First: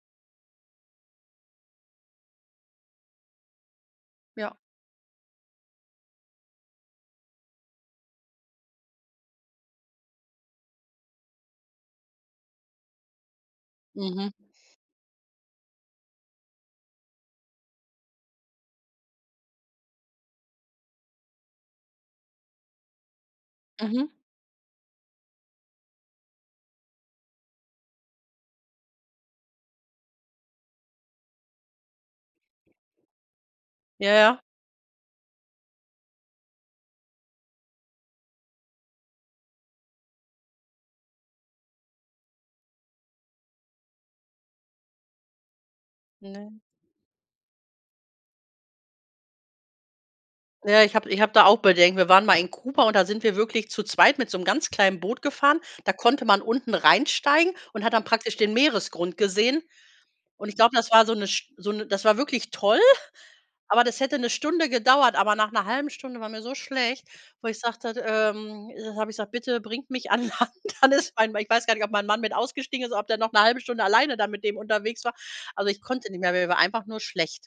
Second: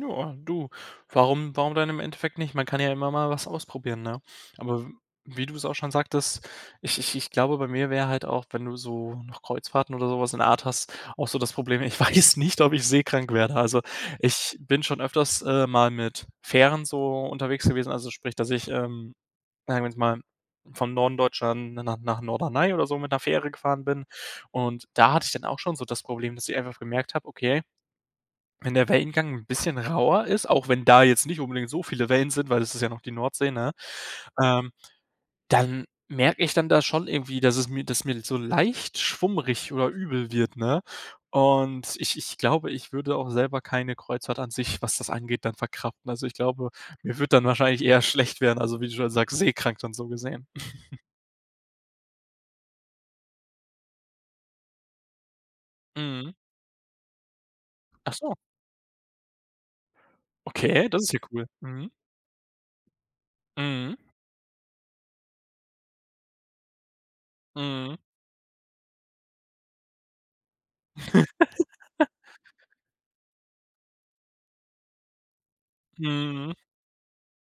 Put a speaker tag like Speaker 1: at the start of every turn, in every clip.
Speaker 1: Ja, du, warum warum denn im Endeffekt nicht? Man kann ja immer mal was ausprobieren, ne?
Speaker 2: Ja.
Speaker 1: Aber w wie du es auch schon sagtest, ich ich ich glaube bei mir wäre halt auch, wenn du so noch Kreuzfahrten oder so was in der Art hast, auch so das Problem, ich weiß nicht, ob ich seekrank werde. Also,
Speaker 2: Mhm.
Speaker 1: ich bin schon öfters, äh, mal mit Fähren so unterwegs gewesen, also sprich, dass ich, ähm, sagen wir jetzt mal von Norden Deutschland na nach nach Norderney oder so mit 'ner Fähre gefahren bin,
Speaker 2: Mhm.
Speaker 1: und da hatte ich dann auch schon so das Problem, dass ich einfach gemerkt habe: Okay, wenn der Wellengang 'n bisschen rauer ist, auch wenn da jetzt nicht unbedingt so viele Wellen sind, weil das ist ja noch die Nordsee, ne,
Speaker 2: Ja, ja.
Speaker 1: ähm, dann merke ich dann da schon irgendwie, dass es mir dass mir so leicht schwummrig oder übel wird, ne, und ich ich glaube, ich würde auch selber keine Kreuzfahrt an sich, was das angeht, dann verkraften. Also, ich
Speaker 2: Ne.
Speaker 1: glaube, mir würde dann wahrscheinlich eher schlecht werden, also, wie du schon sagst, seekrank dann so gesehen.
Speaker 2: Na ja, ich habe ich habe da auch Bedenken. Wir waren mal in Kuba und da sind wir wirklich zu zweit mit so 'nem ganz kleinen Boot gefahren, da konnte
Speaker 1: Mhm.
Speaker 2: man unten reinsteigen und hat dann
Speaker 1: Ach so.
Speaker 2: praktisch den Meeresgrund gesehen und ich glaube,
Speaker 1: Okay,
Speaker 2: das
Speaker 1: das
Speaker 2: war
Speaker 1: ist
Speaker 2: so
Speaker 1: ja
Speaker 2: 'ne
Speaker 1: cool.
Speaker 2: St so 'ne
Speaker 1: Mhm.
Speaker 2: das war wirklich toll, aber
Speaker 1: Mhm.
Speaker 2: das hätte 'ne Stunde gedauert, aber nach 'ner 1/2 Stunde war mir so schlecht, wo ich sagte,
Speaker 1: Mhm.
Speaker 2: d ähm, äh, habe ich gesagt: „Bitte bringt mich an Land, alles fein.” Weil ich weiß gar nicht, ob mein Mann mit ausgestiegen ist oder ob der noch 'ne 1/2 Stunde alleine da mit dem unterwegs war. Also, ich konnte nicht mehr, mir
Speaker 1: Mhm.
Speaker 2: war einfach nur schlecht.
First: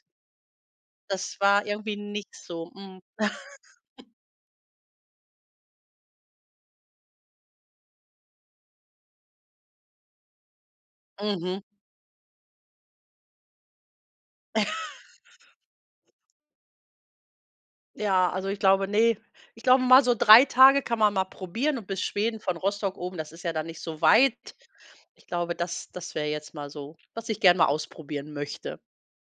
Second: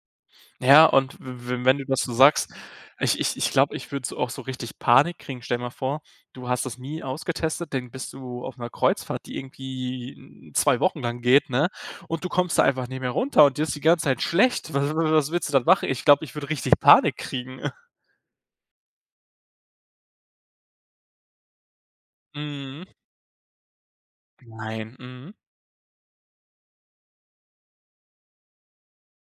Speaker 1: Ja, und
Speaker 2: Das
Speaker 1: w w
Speaker 2: war
Speaker 1: wenn du
Speaker 2: irgendwie
Speaker 1: das so
Speaker 2: nix
Speaker 1: sagst,
Speaker 2: so. Mhm.
Speaker 1: ich ich ich glaube, ich würde so auch so richtig Panik kriegen. Stell dir mal vor, du hast das nie ausgetestet, dann bist du auf 'ner Kreuzfahrt, die irgendwie 2 Wochen lang geht,
Speaker 2: Mhm.
Speaker 1: ne, und du kommst da einfach nicht mehr runter und dir ist die ganze Zeit schlecht. Was wa was willst du dann machen? Ich glaube, ich würde richtig Panik kriegen.
Speaker 2: Ja, also ich glaube ne, ich glaube, mal so 3 Tage kann man mal probieren und bis Schweden von
Speaker 1: Mhm.
Speaker 2: Rostock oben, das ist ja dann nicht so weit.
Speaker 1: Nein.
Speaker 2: Ich
Speaker 1: Mhm.
Speaker 2: glaube, das das wäre jetzt mal so, was ich gerne mal ausprobieren möchte.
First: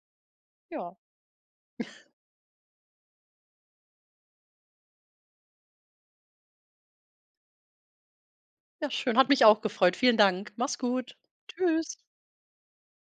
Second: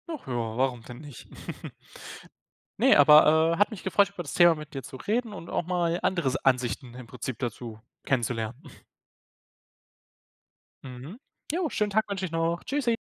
Speaker 1: Ach ja, warum
Speaker 2: Ja.
Speaker 1: denn nicht? Ne, aber, äh, hat mich gefreut, über das Thema mit dir zu reden und auch mal andere S Ansichten im Prinzip dazu kennenzulernen.
Speaker 2: Ja, schön, hat mich auch gefreut. Vielen Dank. Mach's
Speaker 1: Mhm.
Speaker 2: gut.
Speaker 1: Ja, schönen
Speaker 2: Tschüss.
Speaker 1: Tag wünsche ich noch. Tschüssi.